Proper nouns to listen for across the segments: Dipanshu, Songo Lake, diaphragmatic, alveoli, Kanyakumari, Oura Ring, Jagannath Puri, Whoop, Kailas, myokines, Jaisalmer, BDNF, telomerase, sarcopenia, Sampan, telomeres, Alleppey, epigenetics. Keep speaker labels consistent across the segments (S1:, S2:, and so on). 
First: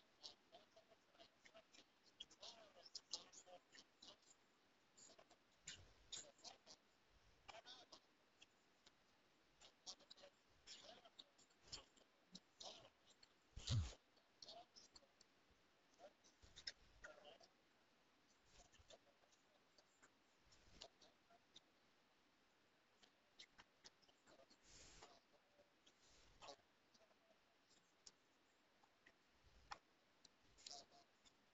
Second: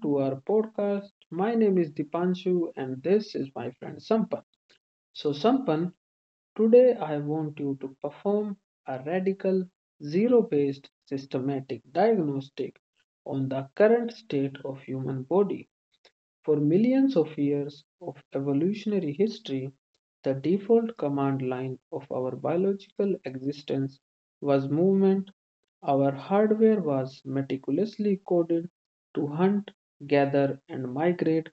S1: to our podcast. My name is Dipanshu, and this is my friend Sampan. So, Sampan, today I want you to perform a radical, zero based, systematic diagnostic on the current state of human body for millions of years of evolutionary history, the default command line of our biological existence was movement. Our hardware was meticulously coded to hunt, gather, and migrate,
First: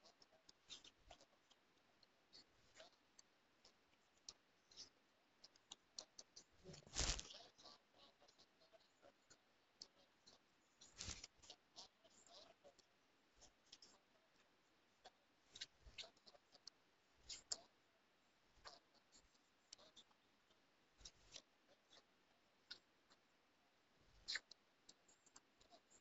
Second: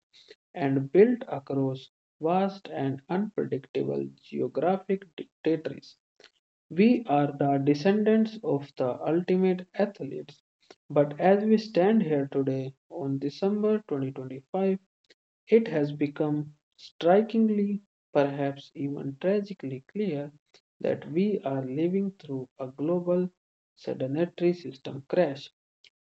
S1: and built across vast and unpredictable geographic territories. We are the descendants of the ultimate athletes. But as we stand here today on December 2025, it has become strikingly, perhaps even tragically clear that we are living through a global sedentary system crash.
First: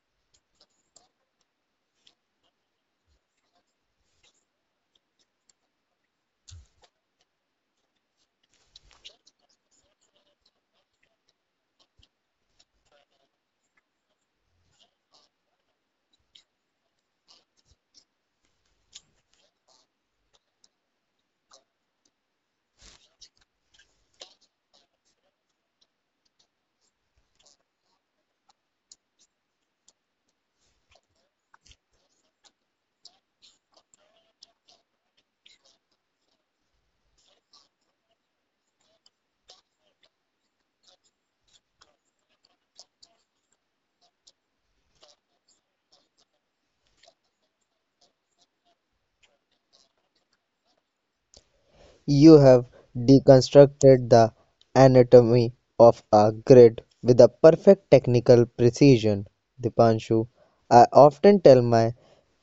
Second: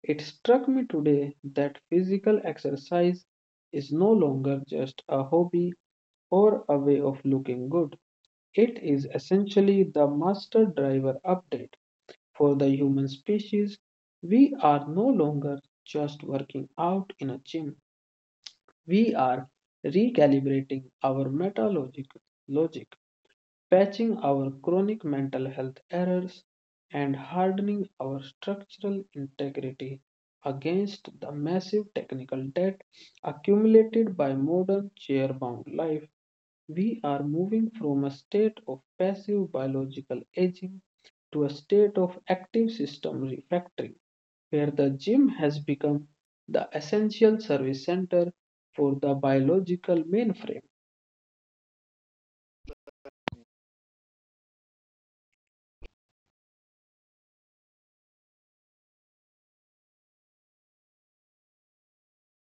S1: It struck me today that physical exercise is no longer just a hobby or a way of looking good. It is essentially the master driver update for the human species. We are no longer just working out in a gym. We are recalibrating our metalogic logic, patching our chronic mental health errors, and hardening our structural integrity against the massive technical debt accumulated by modern chair-bound life. We are moving from a state of passive biological aging to a state of active system refactoring where the gym has become the essential service center for the biological mainframe.
S2: You have deconstructed the anatomy of a grid with a perfect technical precision, Dipanshu. I often tell my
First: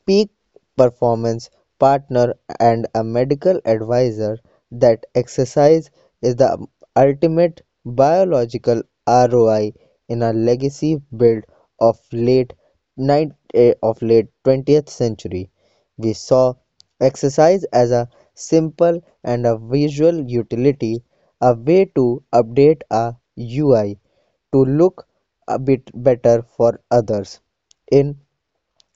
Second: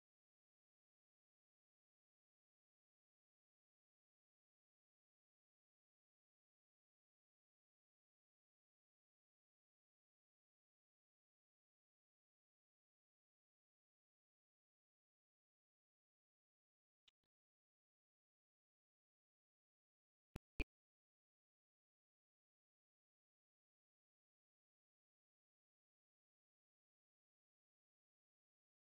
S2: peak performance partner and a medical advisor that exercise is the ultimate biological ROI in a legacy build of late 20th century. We saw exercise as a simple and a visual utility, a way to update a UI to look a bit better for others. In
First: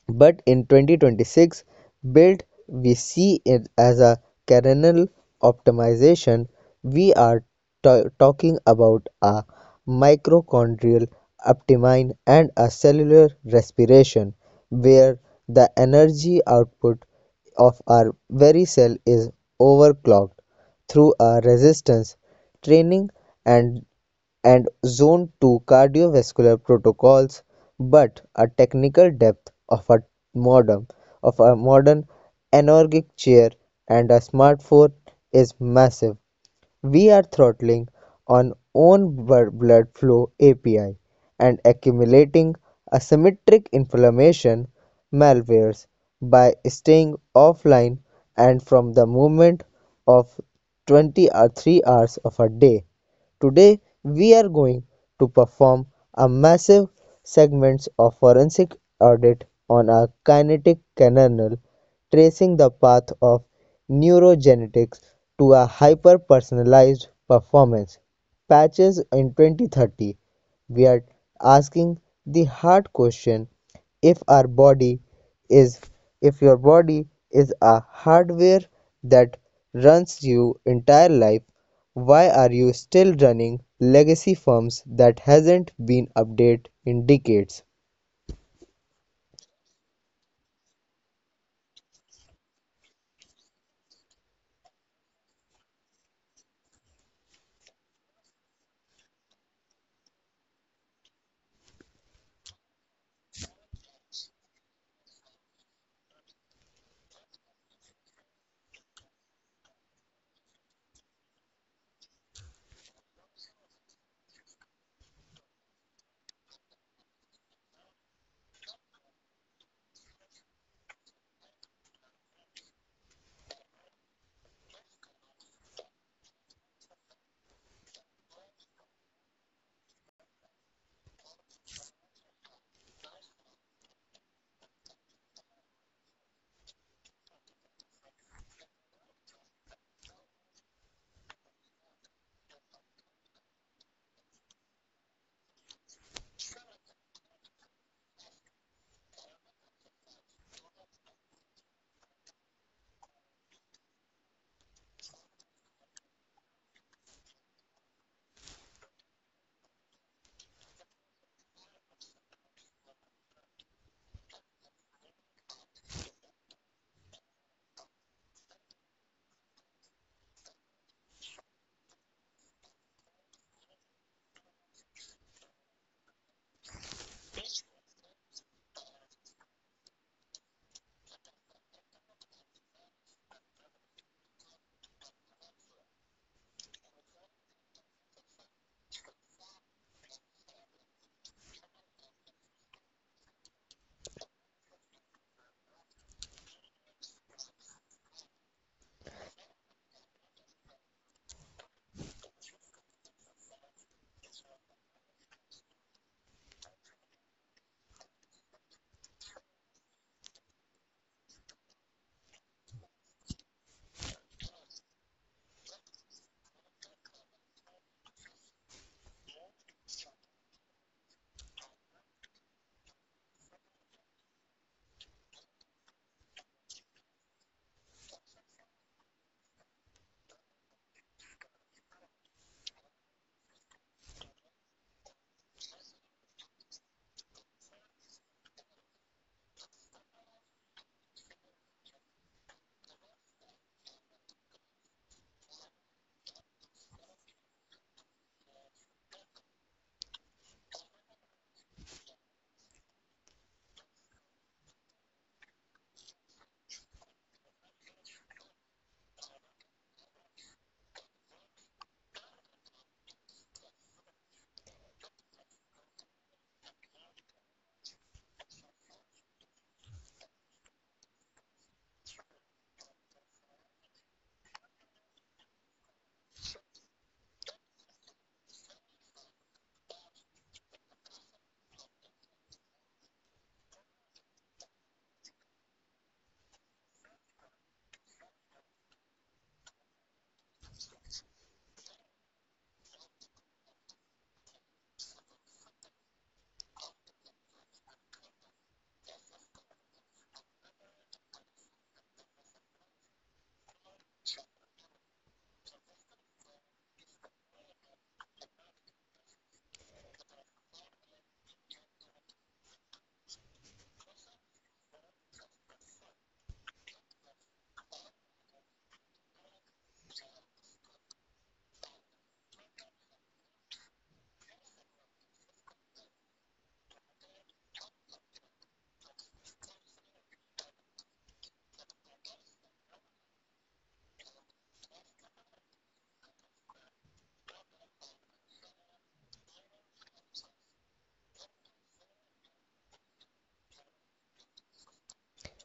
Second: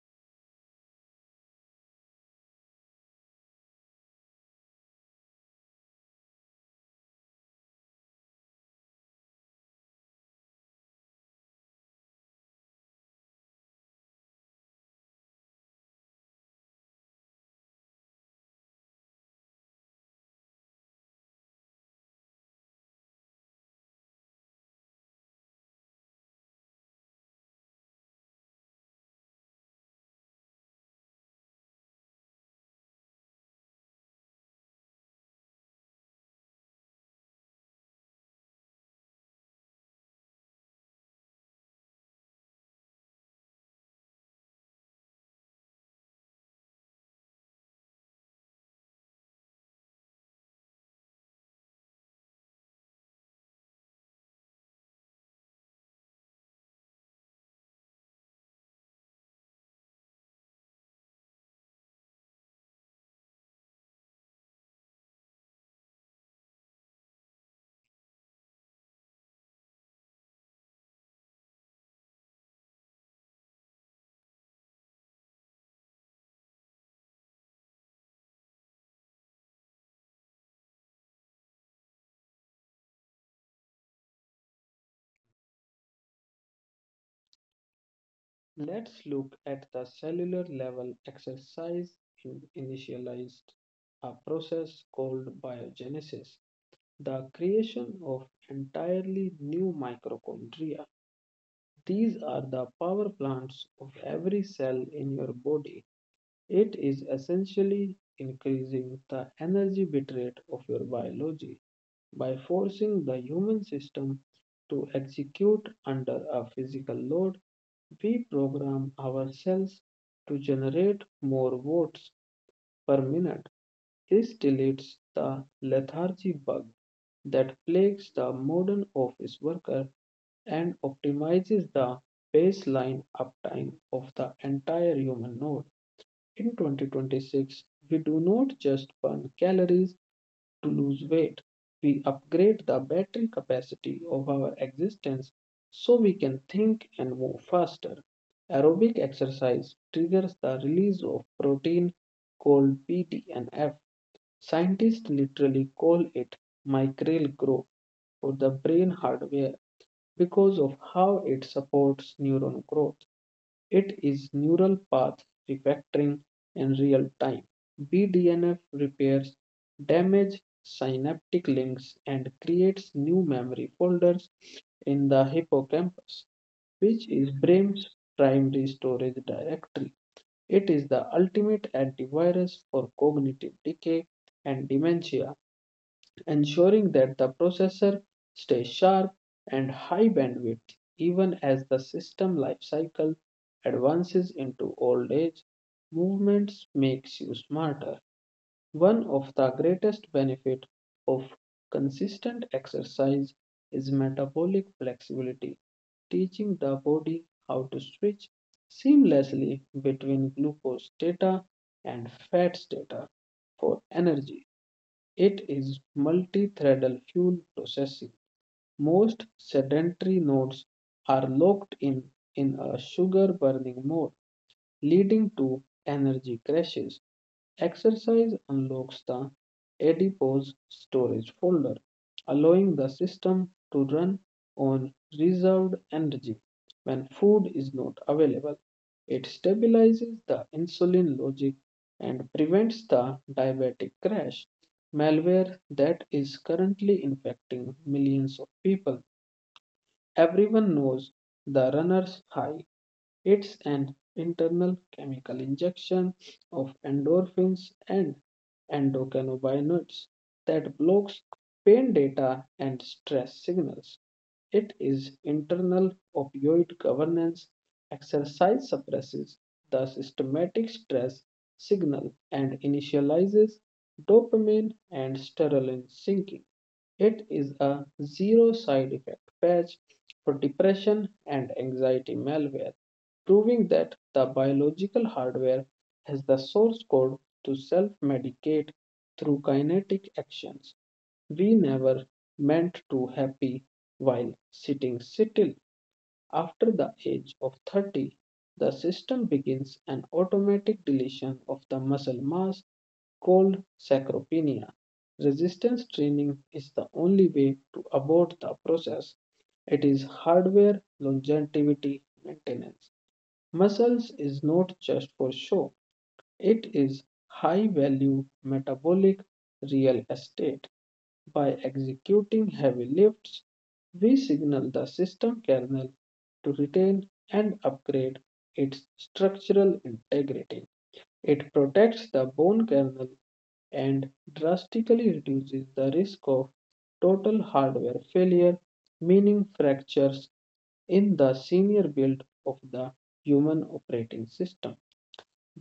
S2: but in 2026, build we see it as a kernel optimization. We are talking about a mitochondrial optimine and a cellular respiration, where the energy output of our very cell is overclocked through a resistance training and and Zone Two cardiovascular protocols, but a technical depth of a modern modern anorgic chair and a smartphone is massive. We are throttling on own blood flow API and accumulating asymmetric inflammation malwares by staying offline and from the movement of 20 or 3 hours of a day. Today we are going to perform a massive segments of forensic audit on a kinetic canal, tracing the path of neurogenetics to a hyper-personalized performance patches in 2030. We are asking the hard question: if our body is if your body is a hardware that runs your entire life, why are you still running legacy firms that hasn't been updated in decades?
S1: Let's look at the cellular level exercise you initialized a process called biogenesis, the creation of entirely new mitochondria. These are the power plants of every cell in your body. It is essentially increasing the energy bitrate of your biology. By forcing the human system to execute under a physical load, we program ourselves to generate more watts per minute. This deletes the lethargy bug that plagues the modern office worker and optimizes the baseline uptime of the entire human node. In 2026, we do not just burn calories to lose weight, we upgrade the battery capacity of our existence so we can think and move faster. Aerobic exercise triggers the release of protein called BDNF. Scientists literally call it micral growth for the brain hardware because of how it supports neuron growth. It is neural path refactoring in real time. BDNF repairs damaged synaptic links and creates new memory folders in the hippocampus, which is brain's primary storage directory. It is the ultimate antivirus for cognitive decay and dementia ensuring that the processor stays sharp and high bandwidth even as the system life cycle advances into old age. Movements makes you smarter. One of the greatest benefit of consistent exercise is metabolic flexibility, teaching the body how to switch seamlessly between glucose data and fat data for energy. It is multi-threadal fuel processing. Most sedentary nodes are locked in a sugar burning mode, leading to energy crashes. Exercise unlocks the adipose storage folder, allowing the system to run on reserved energy when food is not available. It stabilizes the insulin logic and prevents the diabetic crash malware that is currently infecting millions of people. Everyone knows the runner's high, it's an internal chemical injection of endorphins and endocannabinoids that blocks pain data and stress signals. It is internal opioid governance. Exercise suppresses the systematic stress signal and initializes dopamine and serotonin sinking. It is a zero side effect patch for depression and anxiety malware proving that the biological hardware has the source code to self medicate through kinetic actions. We never meant to happy while sitting still. After the age of 30, the system begins an automatic deletion of the muscle mass called sarcopenia. Resistance training is the only way to abort the process. It is hardware longevity maintenance. Muscles is not just for show, it is high value metabolic real estate. By executing heavy lifts, we signal the system kernel to retain and upgrade its structural integrity. It protects the bone kernel and drastically reduces the risk of total hardware failure, meaning fractures in the senior build of the human operating system.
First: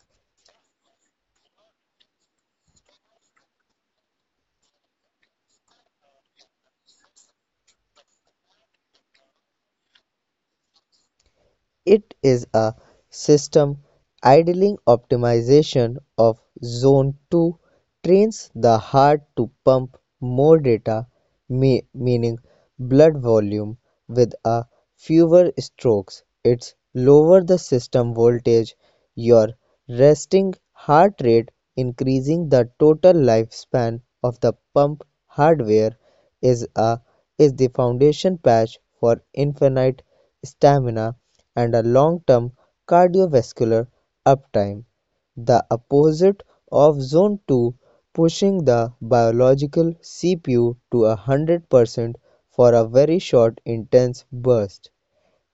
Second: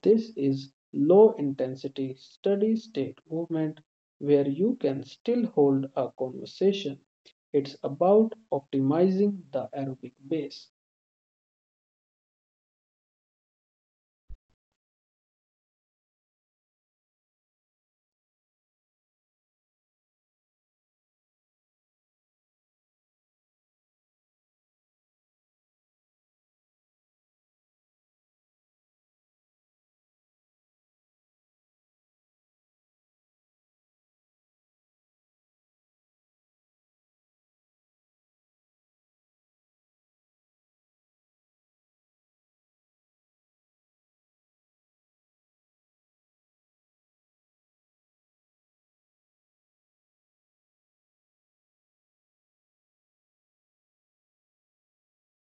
S1: This is low intensity, steady state movement where you can still hold a conversation. It's about optimizing the aerobic base
S2: It is a system idling optimization of zone two, trains the heart to pump more data, meaning blood volume, with a fewer strokes. It's lower the system voltage, your resting heart rate, increasing the total lifespan of the pump hardware is a is the foundation patch for infinite stamina and a long-term cardiovascular uptime, the opposite of zone 2, pushing the biological CPU to a 100% for a very short intense burst.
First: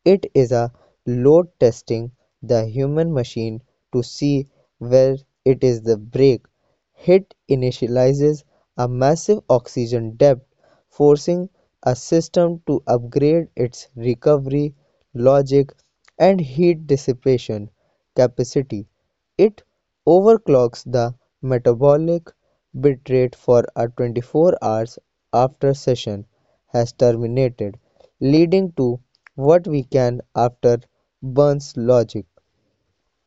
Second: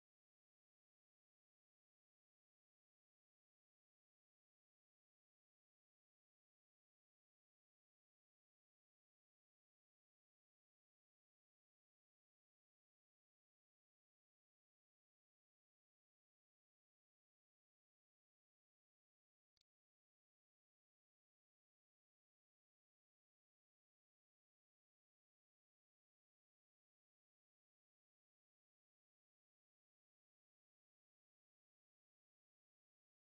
S2: It is a load testing the human machine to see where it is the brake hit, initializes a massive oxygen depth, forcing a system to upgrade its recovery, logic, and heat dissipation capacity. It overclocks the metabolic bitrate for a 24 hours after session has terminated, leading to what we can after burns logic.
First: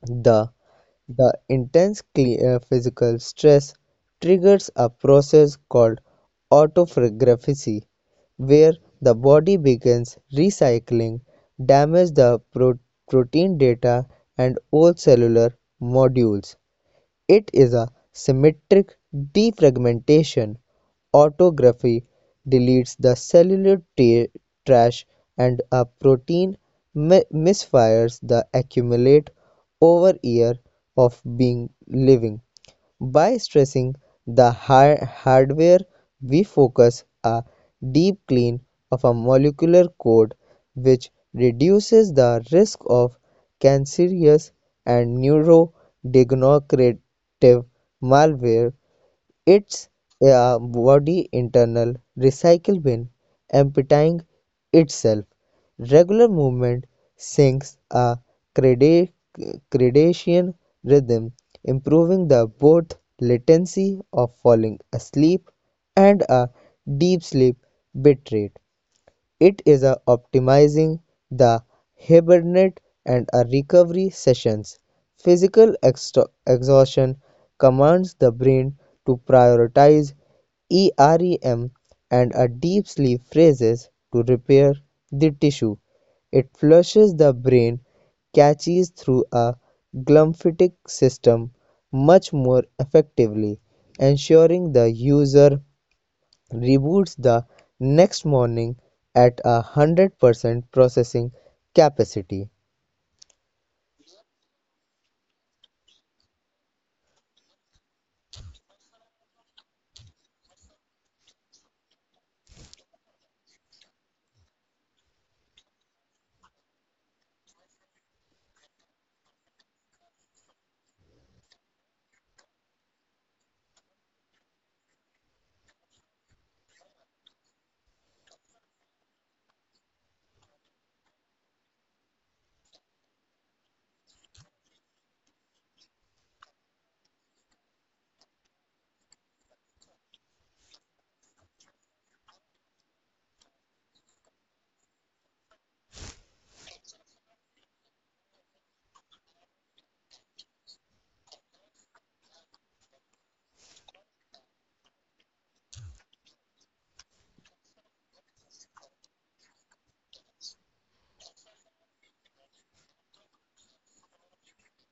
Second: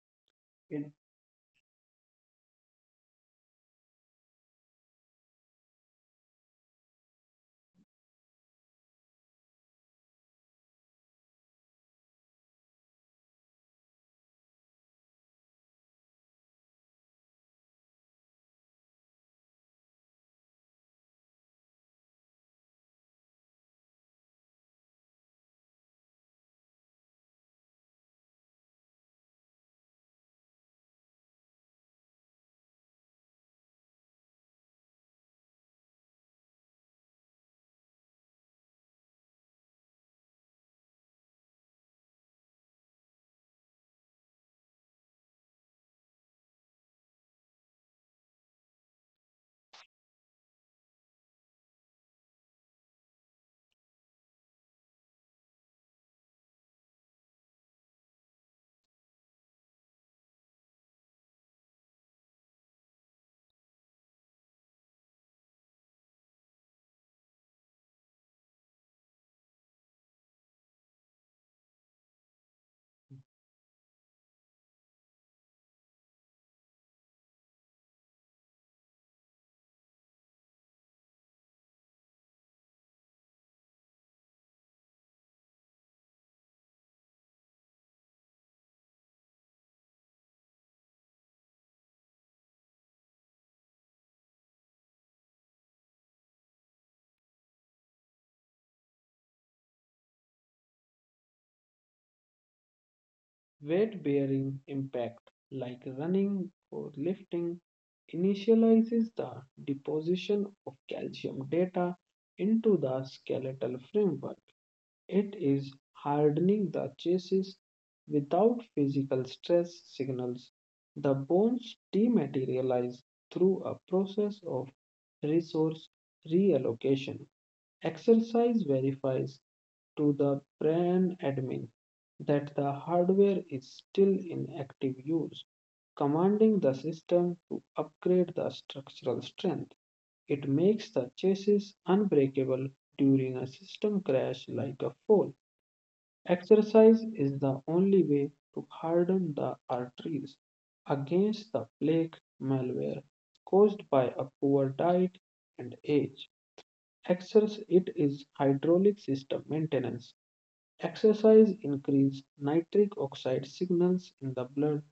S2: The
S1: in
S2: the physical stress triggers a process called autophagy, where the body begins recycling damage the pro- protein data and old cellular modules. It is a symmetric defragmentation. Autography deletes the cellular trash and a protein misfires the accumulate over year of being living. By stressing the hardware, we focus a deep clean of a molecular code which reduces the risk of cancerous and neurodegenerative malware, its body internal recycle bin emptying itself. Regular movement sinks a creda- gradation rhythm, improving the both latency of falling asleep and a deep sleep bit rate. It is a optimizing the hibernate and a recovery sessions. Physical exhaustion commands the brain to prioritize EREM and a deep sleep phases to repair the tissue. It flushes the brain catches through a glymphatic system much more effectively, ensuring the user reboots the next morning at a 100% processing capacity.
S1: weight bearing impact, like running or lifting, initializes the deposition of calcium data into the skeletal framework. It is hardening the chassis without physical stress signals. The bones dematerialize through a process of resource reallocation. Exercise verifies to the brain admin that the hardware is still in active use, commanding the system to upgrade the structural strength. It makes the chassis unbreakable during a system crash like a fall. Exercise is the only way to harden the arteries against the plaque malware caused by a poor diet and age. Exercise it is hydraulic system maintenance. Exercise increases nitric oxide signals in the blood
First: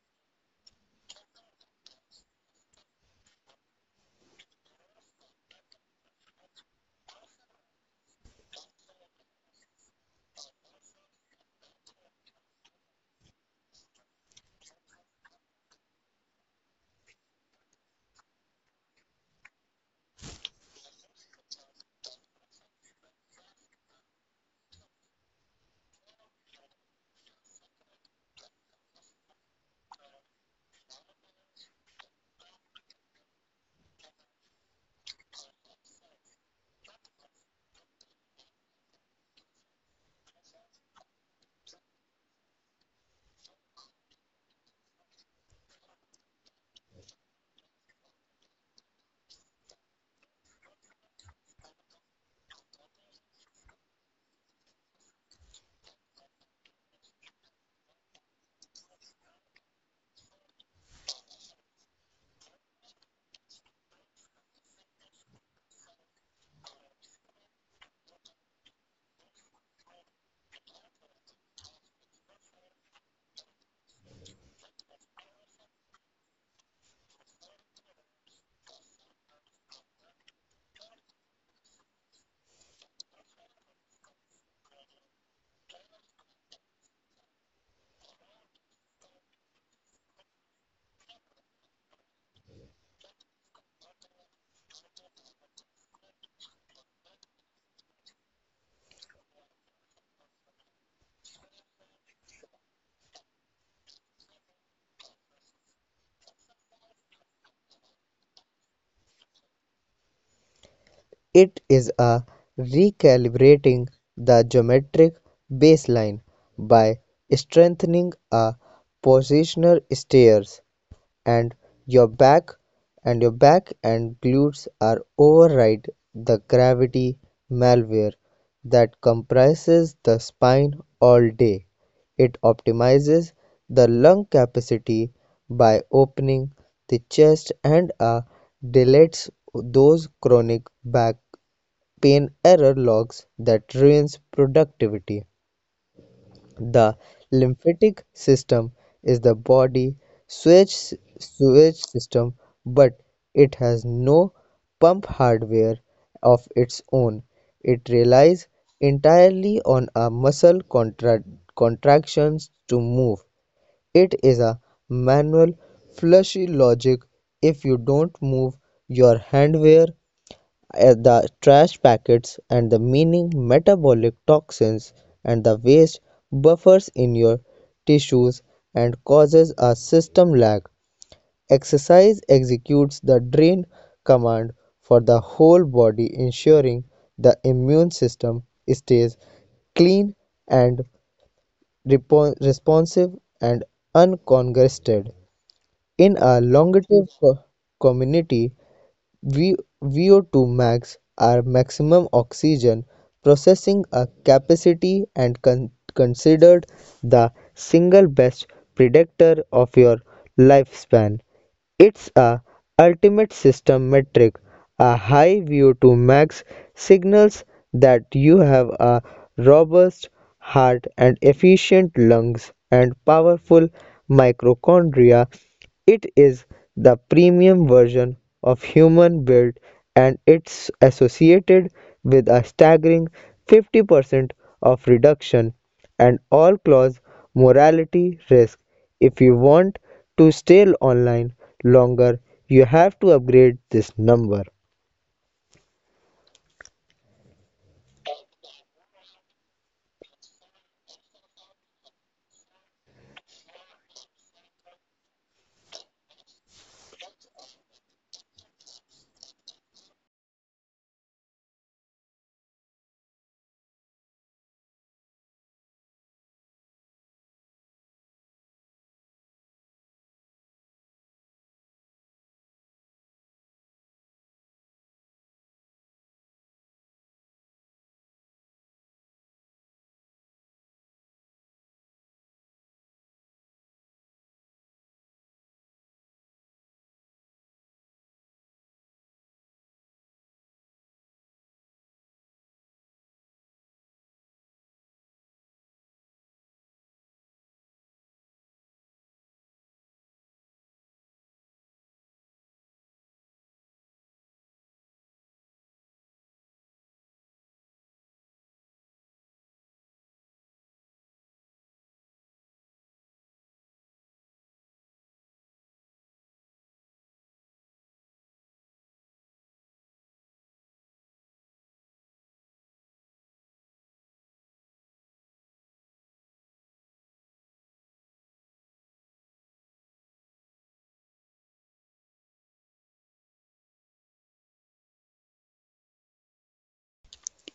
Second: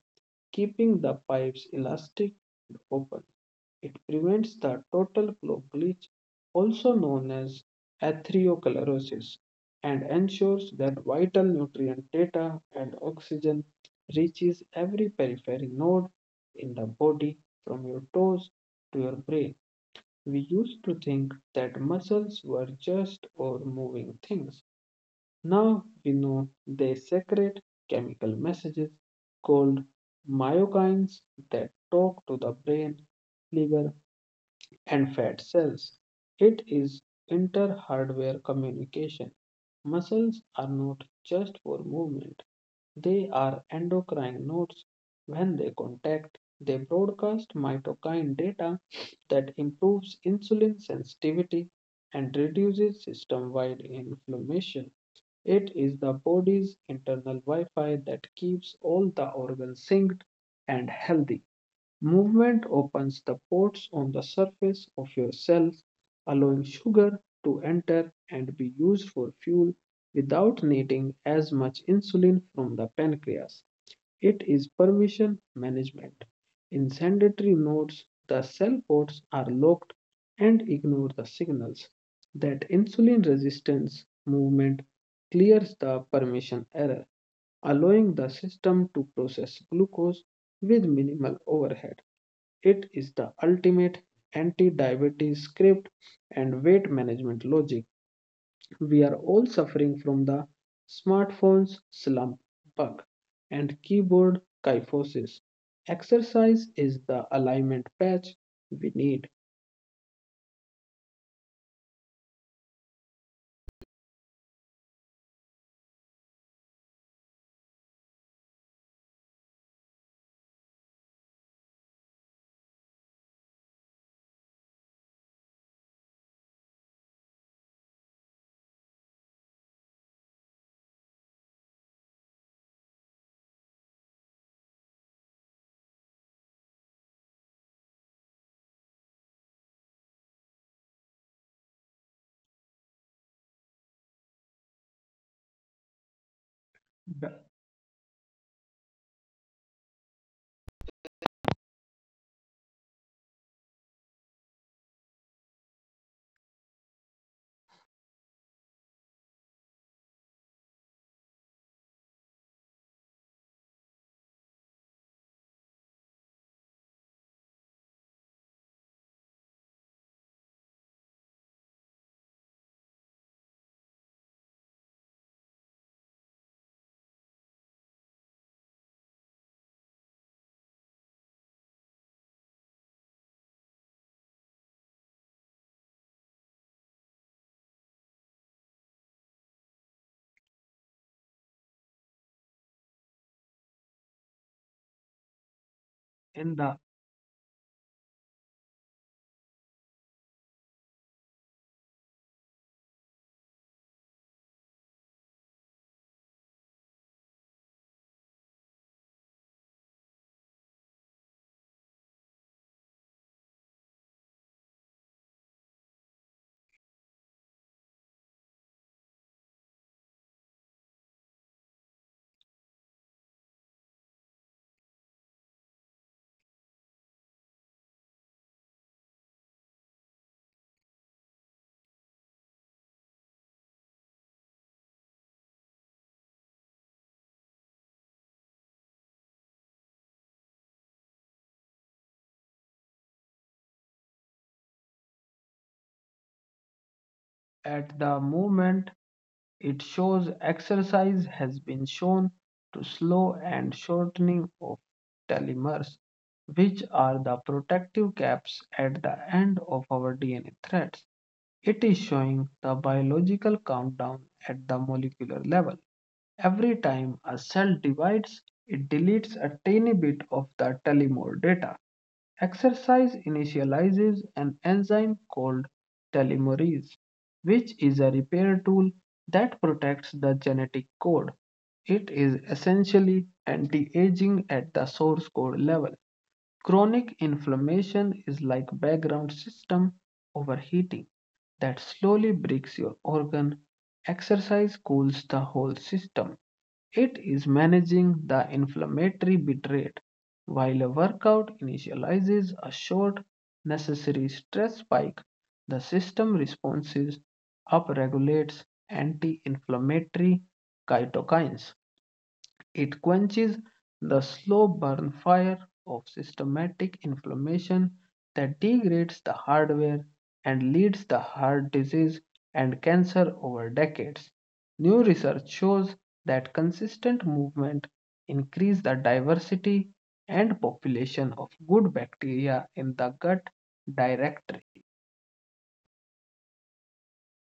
S1: keeping the pipes elastic and open. It prevents the total flow glitch, also known as atherosclerosis, and ensures that vital nutrient data and oxygen reaches every periphery node in the body from your toes to your brain. We used to think that muscles were just or moving things, now we know they secrete chemical messages called myokines that talk to the brain, liver, and fat cells. It is inter hardware communication. Muscles are not just for movement, they are endocrine nodes. When they contact, they broadcast myokine data that improves insulin sensitivity and reduces system wide inflammation. It is the body's internal Wi-Fi that keeps all the organs synced and healthy. Movement opens the ports on the surface of your cells, allowing sugar to enter and be used for fuel without needing as much insulin from the pancreas. It is permission management. In sandatory nodes, the cell ports are locked and ignore the signals that insulin resistance movement clears the permission error, allowing the system to process glucose with minimal overhead. It is the ultimate anti diabetes script and weight management logic. We are all suffering from the smartphones slump bug and keyboard kyphosis. Exercise is the alignment patch we need.
S2: It is a recalibrating the geometric baseline by strengthening a positional stairs and your back your back and glutes are override the gravity malware that comprises the spine all day. It optimizes the lung capacity by opening the chest and deletes those chronic back pain error logs that ruins productivity. The
S1: The-
S2: lymphatic system is the body sewage, sewage system, but it has no pump hardware of its own. It relies entirely on a muscle contractions to move. It is a manual, fleshy logic. If you don't move your hand where the trash packets and the meaning metabolic toxins and the waste buffers in your tissues and causes a system lag. Exercise executes the drain command for the whole body, ensuring the immune system stays clean and responsive and uncongested. In a
S1: in the
S2: longevity community, V VO2 max are maximum oxygen processing a capacity and considered the single best predictor of your lifespan. It's a ultimate system metric. A high VO2 max signals that you have a robust heart and efficient lungs and powerful mitochondria. It is the premium version of human build and it's associated with a staggering 50% of reduction and all clause morality risk. If you want to stay online longer, you have to upgrade this number.
S1: At the moment it shows exercise has been shown to slow and shortening of telomeres, which are the protective caps at the end of our DNA threads. It is showing the biological countdown at the molecular level. Every time a cell divides, it deletes a tiny bit of the telomere data. Exercise initializes an enzyme called telomerase, which is a repair tool that protects the genetic code. It is essentially anti aging at the source code level. Chronic inflammation is like background system overheating that slowly breaks your organ. Exercise cools the whole system. It is managing the inflammatory bit rate, while a workout initializes a short necessary stress spike. The system responses upregulates anti-inflammatory cytokines it quenches the slow burn fire of systematic inflammation that degrades the hardware and leads to heart disease and cancer over decades. New research shows that consistent movement increases the diversity and population of good bacteria in the gut directory.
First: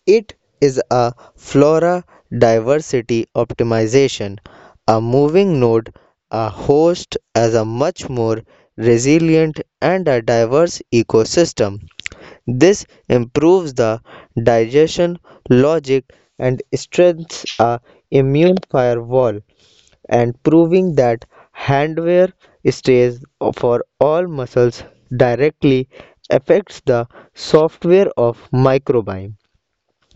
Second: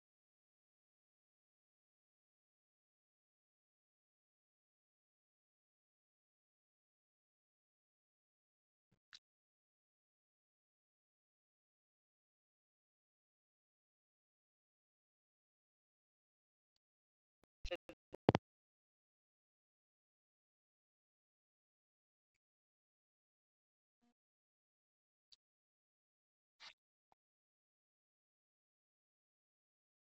S2: It is a flora diversity optimization. A moving node, a host as a much more resilient and a diverse ecosystem. This improves the digestion logic and strengthens a immune firewall and proving that handwear stays for all muscles directly affects the software of microbiome.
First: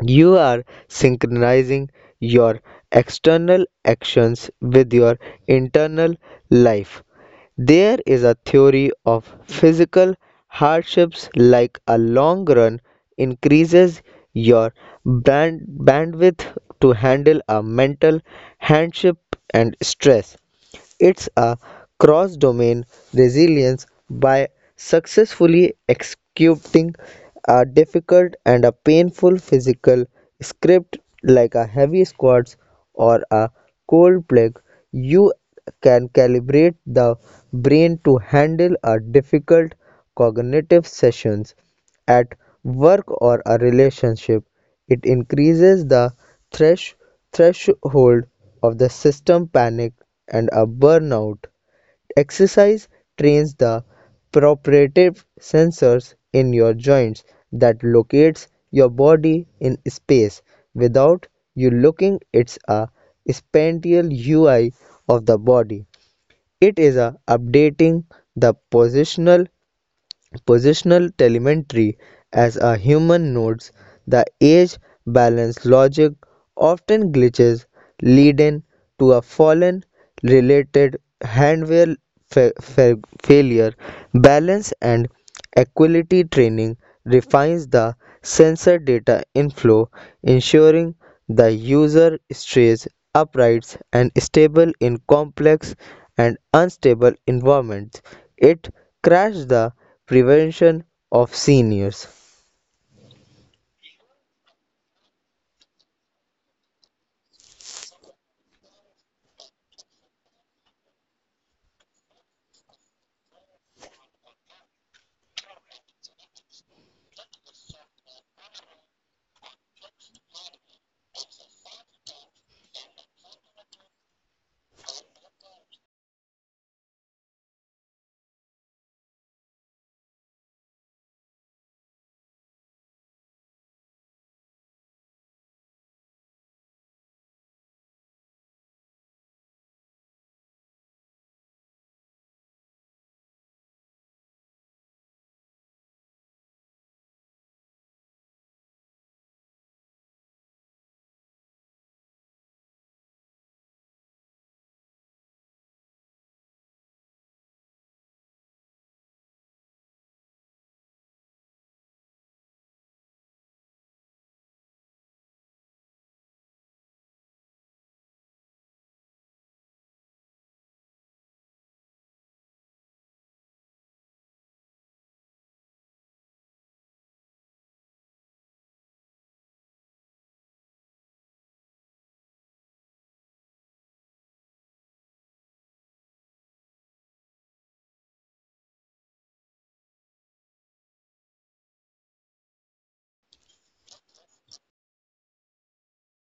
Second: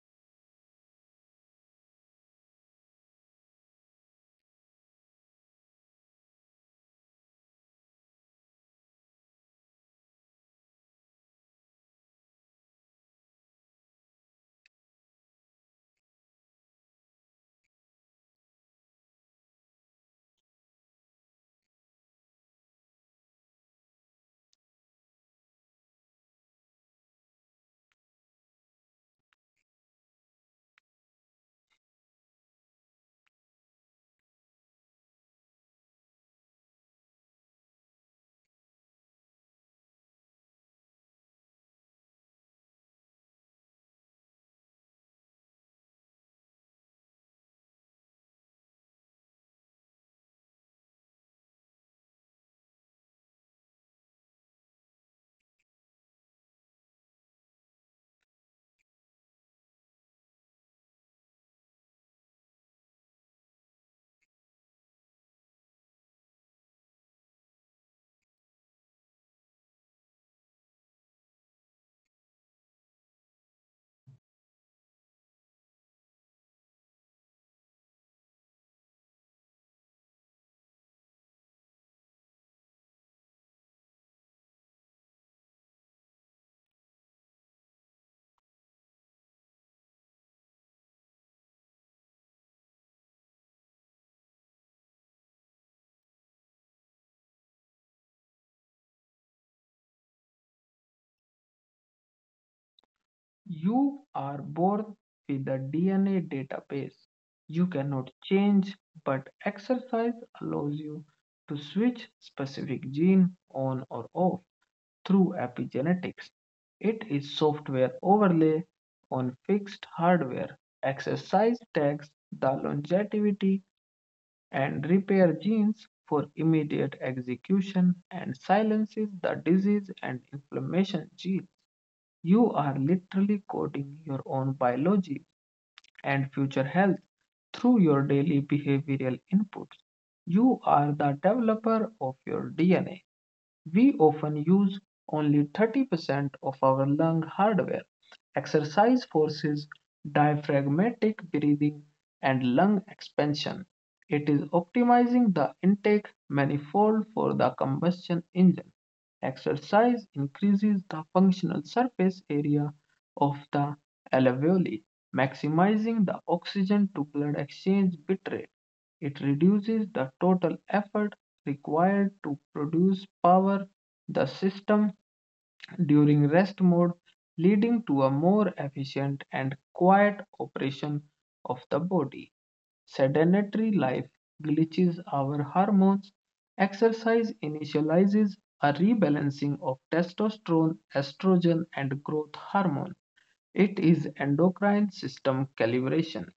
S2: You are synchronizing your external actions with your internal life. There is a theory of physical hardships like a long run increases your bandwidth to handle a mental hardship and stress. It's a cross-domain resilience. By successfully executing a difficult and a painful physical script like a heavy squats or a cold plug, you can calibrate the brain to handle a difficult cognitive sessions at work or a relationship. It increases the thresh threshold of the system panic and a burnout. Exercise trains the proprioceptive sensors in your joints that locates your body in space without you looking. It's a spatial UI of the body. It is a updating the Positional telemetry as a human notes the age balance logic often glitches, leading to a fallen related handware failure. Balance and Equality training refines the sensor data inflow, ensuring the user stays upright and stable in complex and unstable environments. It crashed the prevention of seniors.
S1: You are born with a DNA database. You cannot change, but exercise allows you to switch specific gene on or off through epigenetics. It is software overlay on fixed hardware. Exercise tags the longevity and repair genes for immediate execution and silences the disease and inflammation gene. You are literally coding your own biology and future health through your daily behavioral inputs. You are the developer of your DNA. We often use only 30% of our lung hardware. Exercise forces diaphragmatic breathing and lung expansion. It is optimizing the intake manifold for the combustion engine. Exercise increases the functional surface area of the alveoli, maximizing the oxygen to blood exchange bitrate. It reduces the total effort required to produce power the system during rest mode, leading to a more efficient and quiet operation of the body. Sedentary life glitches our hormones. Exercise initializes a rebalancing of testosterone, estrogen, and growth hormone. It is endocrine system calibration.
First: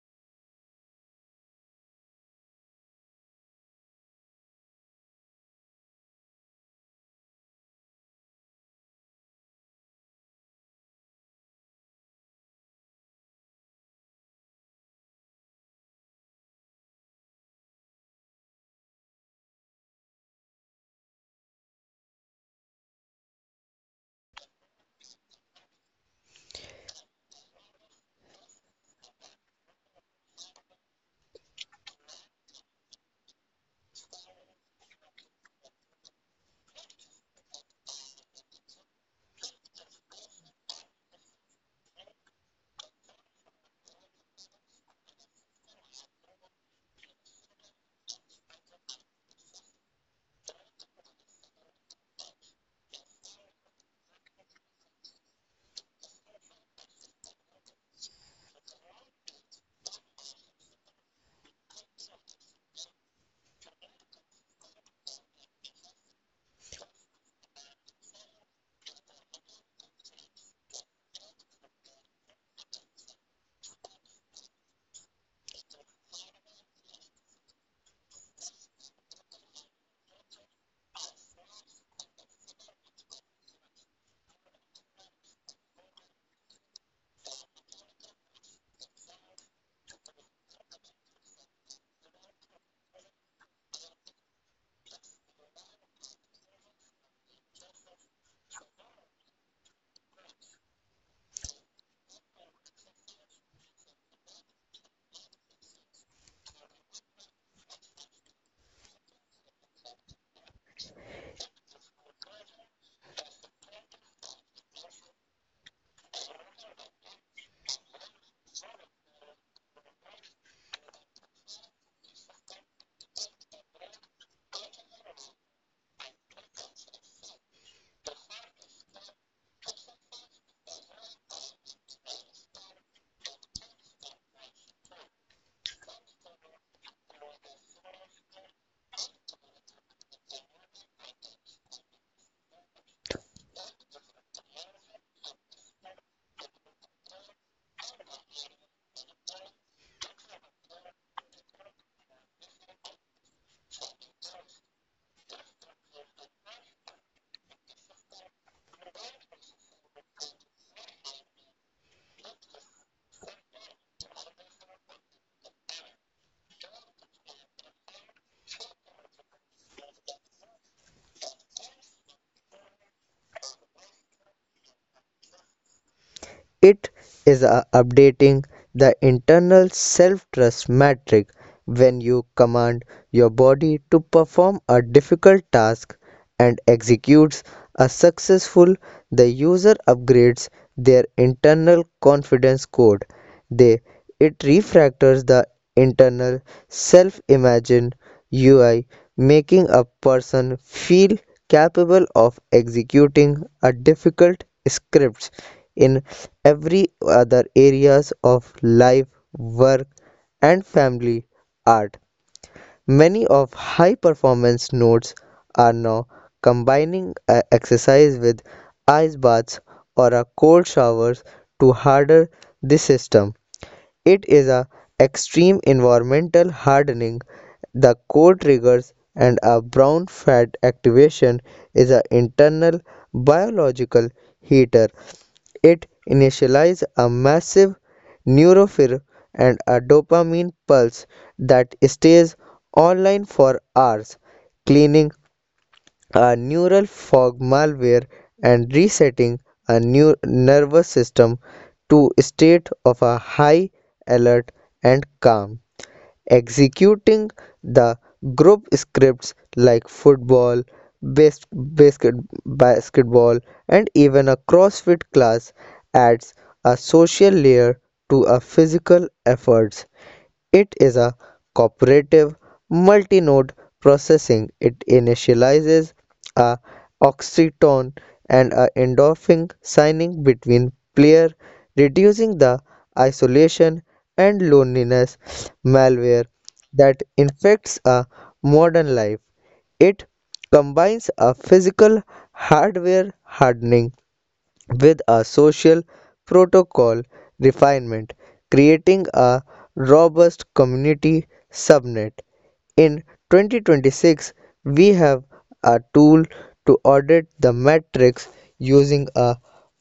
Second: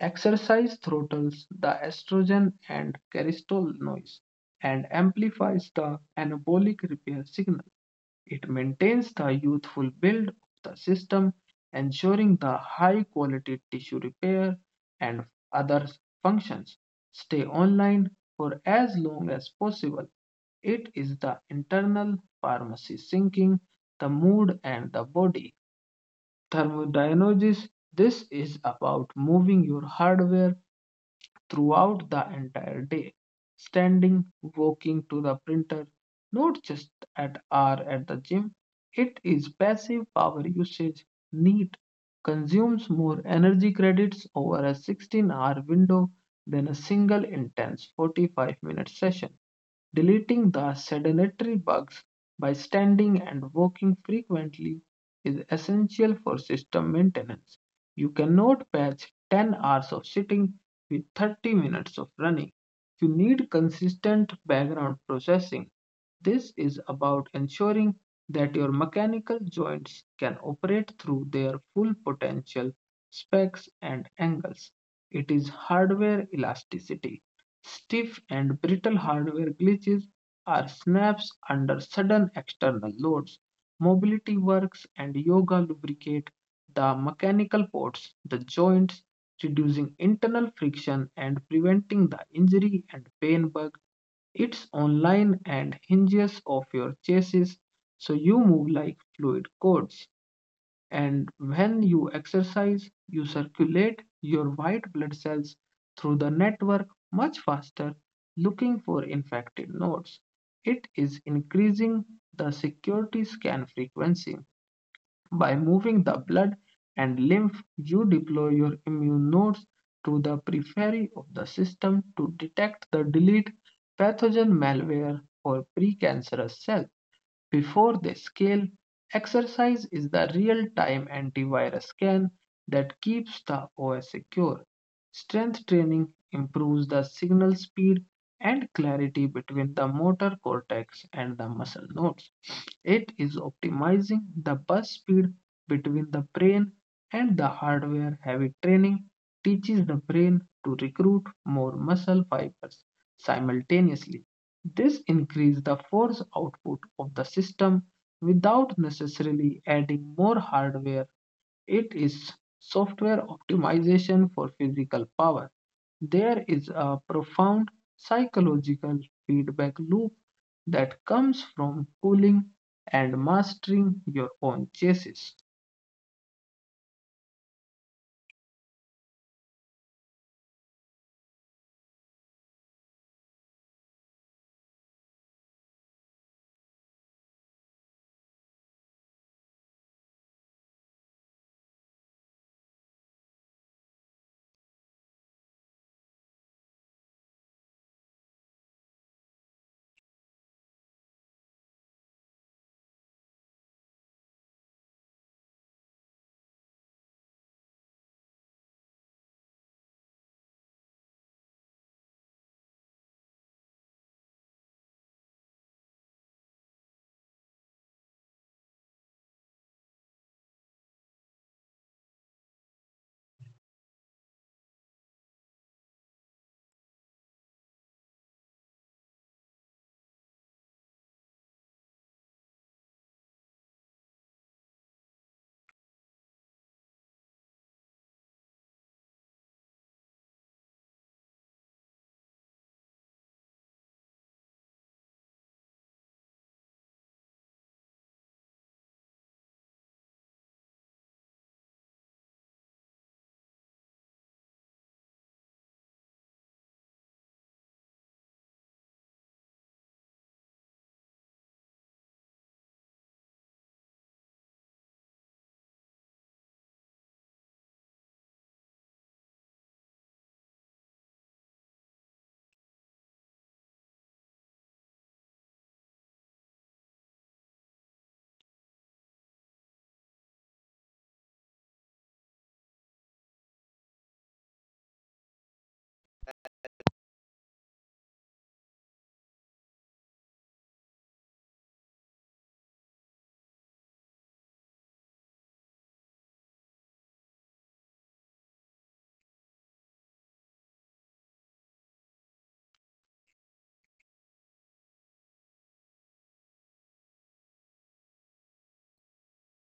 S1: Exercise throttles the estrogen and carcinoids and amplifies the anabolic repair signal. It maintains the youthful build of the system, ensuring the high quality tissue repair and other functions. Stay online for as long as possible. It is the internal pharmacy syncing the mood and the body. Thermodynamics this is about moving your hardware throughout the entire day, standing, walking to the printer, not just at hour at the gym. It is passive power usage. Neat consumes more energy credits over a 16-hour window than a single intense 45-minute session. Deleting the sedentary bugs by standing and walking frequently is essential for system maintenance. You cannot patch 10 hours of sitting with 30 minutes of running. You need consistent background processing. This is about ensuring that your mechanical joints can operate through their full potential, specs, and angles. It is hardware elasticity. Stiff and brittle hardware glitches are snaps under sudden external loads. Mobility works and yoga lubricate the mechanical parts, the joints, reducing internal friction and preventing the injury and pain bug. It's online and hinges of your chassis, so you move like fluid cords. And when you exercise, you circulate your white blood cells through the network much faster, looking for infected nodes. It is increasing the security scan frequency. By moving the blood and lymph, you deploy your immune nodes to the periphery of the system to detect the delete pathogen malware or precancerous cell before they scale, exercise is the real-time antivirus scan that keeps the OS secure. Strength training improves the signal speed and clarity between the motor cortex and the muscle nodes. It is optimizing the bus speed between the brain and the hardware. Heavy training teaches the brain to recruit more muscle fibers simultaneously. This increases the force output of the system without necessarily adding more hardware it is software optimization for physical power. There is a profound psychological feedback loop that comes from pulling and mastering your own chassis.
S2: It is updating the internal self-trust metric. When you command your body to perform a difficult task and executes a successful, the user upgrades their internal confidence code. They it refactors the internal self image UI, making a person feel capable of executing a difficult scripts in every other areas of life, work and family art. Many of high performance nodes are now combining a exercise with ice baths or a cold showers to harder the system. It is a extreme environmental hardening. The core triggers and a brown fat activation is an internal biological heater. It initializes a massive neurophil and a dopamine pulse that stays online for hours, cleaning a neural fog malware and resetting a new nervous system to state of a high alert and calm. Executing the group scripts like football bas- basket, basketball and even a crossfit class adds a social layer to a physical efforts. It is a cooperative multi-node processing. It initializes a oxytocin and a endorphin signing between player, reducing the isolation and loneliness malware that infects a modern life. It combines a physical hardware hardening with a social protocol refinement, creating a robust community subnet. In 2026, we have a tool to audit the metrics using a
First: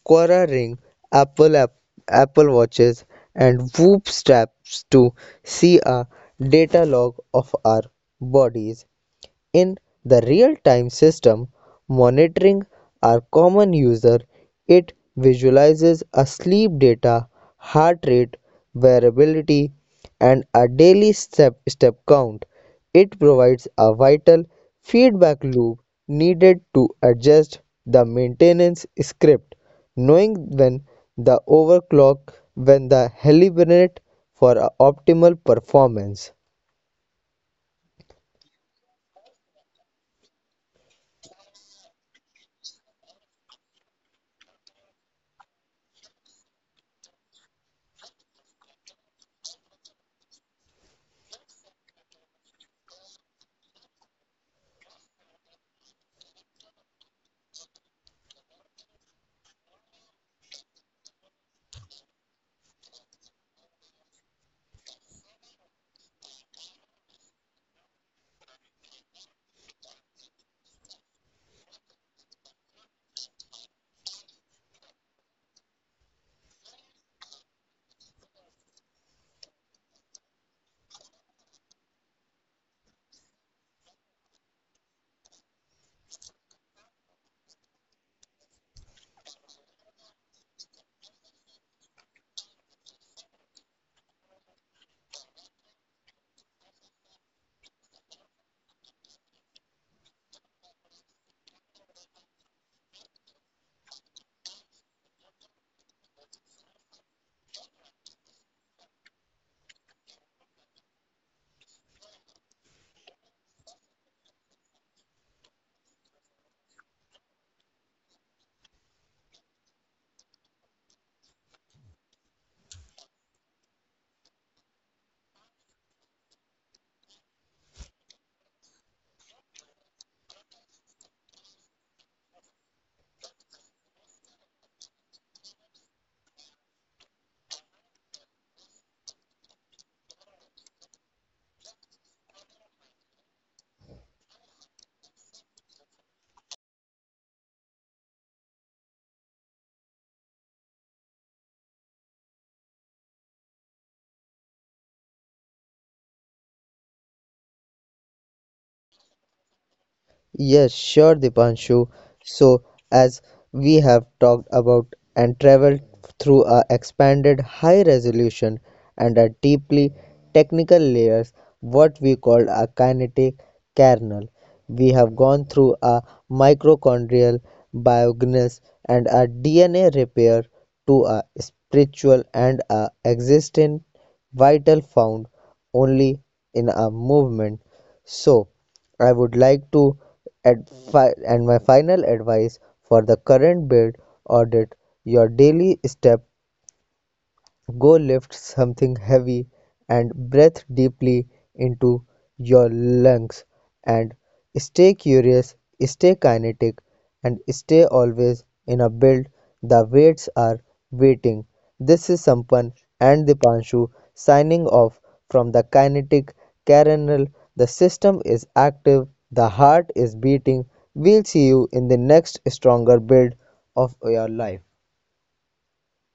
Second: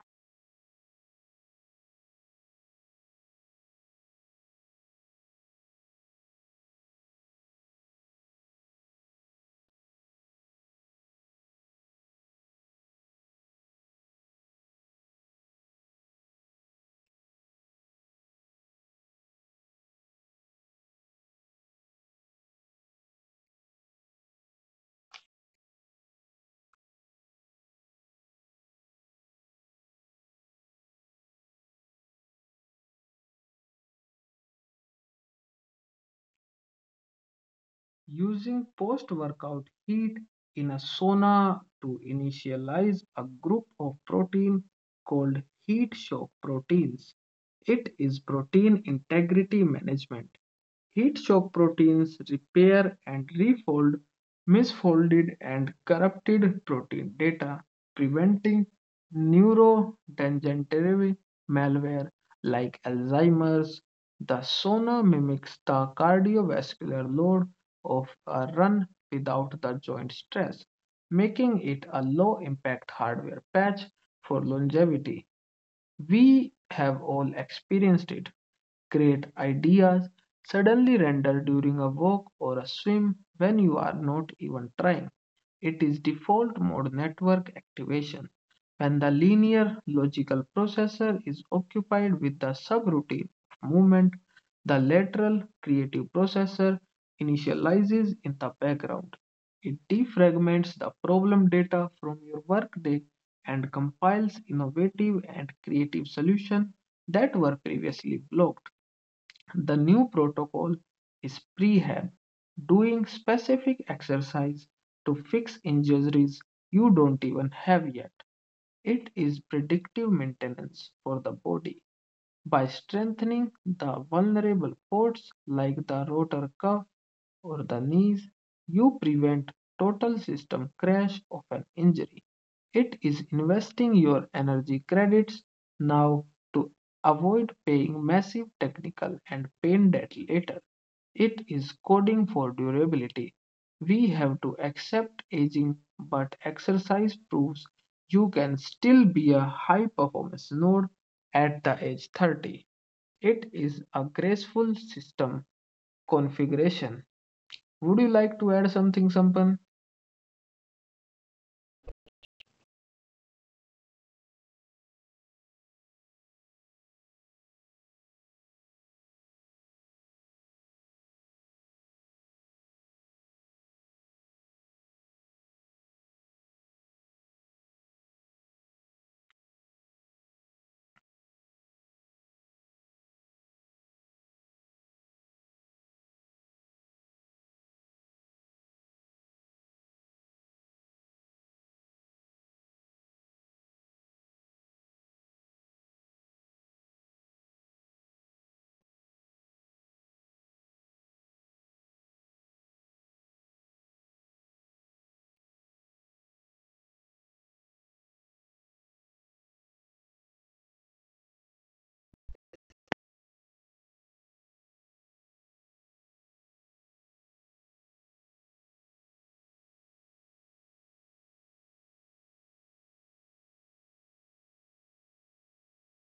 S2: Quora Ring, Apple app, Apple Watches, and Whoop straps to see a data log of our bodies in the real-time system monitoring our common user. It visualizes a sleep data, heart rate, variability, and a daily step count. It provides a vital feedback loop needed to adjust the maintenance script, knowing when the overclock, when the hibernate for optimal performance.
S1: Using post workout heat in a sauna to initialize a group of protein called heat shock proteins. It is protein integrity management. Heat shock proteins repair and refold misfolded and corrupted protein data, preventing neurodegenerative malware like Alzheimer's. The sonar mimics the cardiovascular load of a run without the joint stress, making it a low impact hardware patch for longevity. We have all experienced it. Great ideas suddenly render during a walk or a swim when you are not even trying. It is default mode network activation. When the linear logical processor is occupied with the subroutine of movement, the lateral creative processor initializes in the background. It defragments the problem data from your workday and compiles innovative and creative solutions that were previously blocked. The new protocol is prehab, doing specific exercise to fix injuries you don't even have yet. It is predictive maintenance for the body by strengthening the vulnerable ports like the rotor cuff or the knees, you prevent total system crash of an injury. It is investing your energy credits now to avoid paying massive technical and pain debt later. It is coding for durability. We have to accept aging, but exercise proves you can still be a high performance node at the age 30. It is a graceful system configuration. Would you like to add something, Sampan?
S2: Yes, sure, Dipanshu. So, as we have talked about and traveled through a expanded high resolution and a deeply technical layers, what we call a kinetic kernel. We have gone through a mitochondrial biogenesis and a DNA repair to a spiritual and a existent vital found only in a movement. So, I would like to add fi- and my final advice for the current build: audit your daily step. Go lift something heavy and breathe deeply into your lungs. And stay curious, stay kinetic, and stay always in a build. The weights are waiting. This is Sampan and Dipanshu signing off from the kinetic carinal. The system is active, the heart is beating. We'll see you in the next stronger build of your life.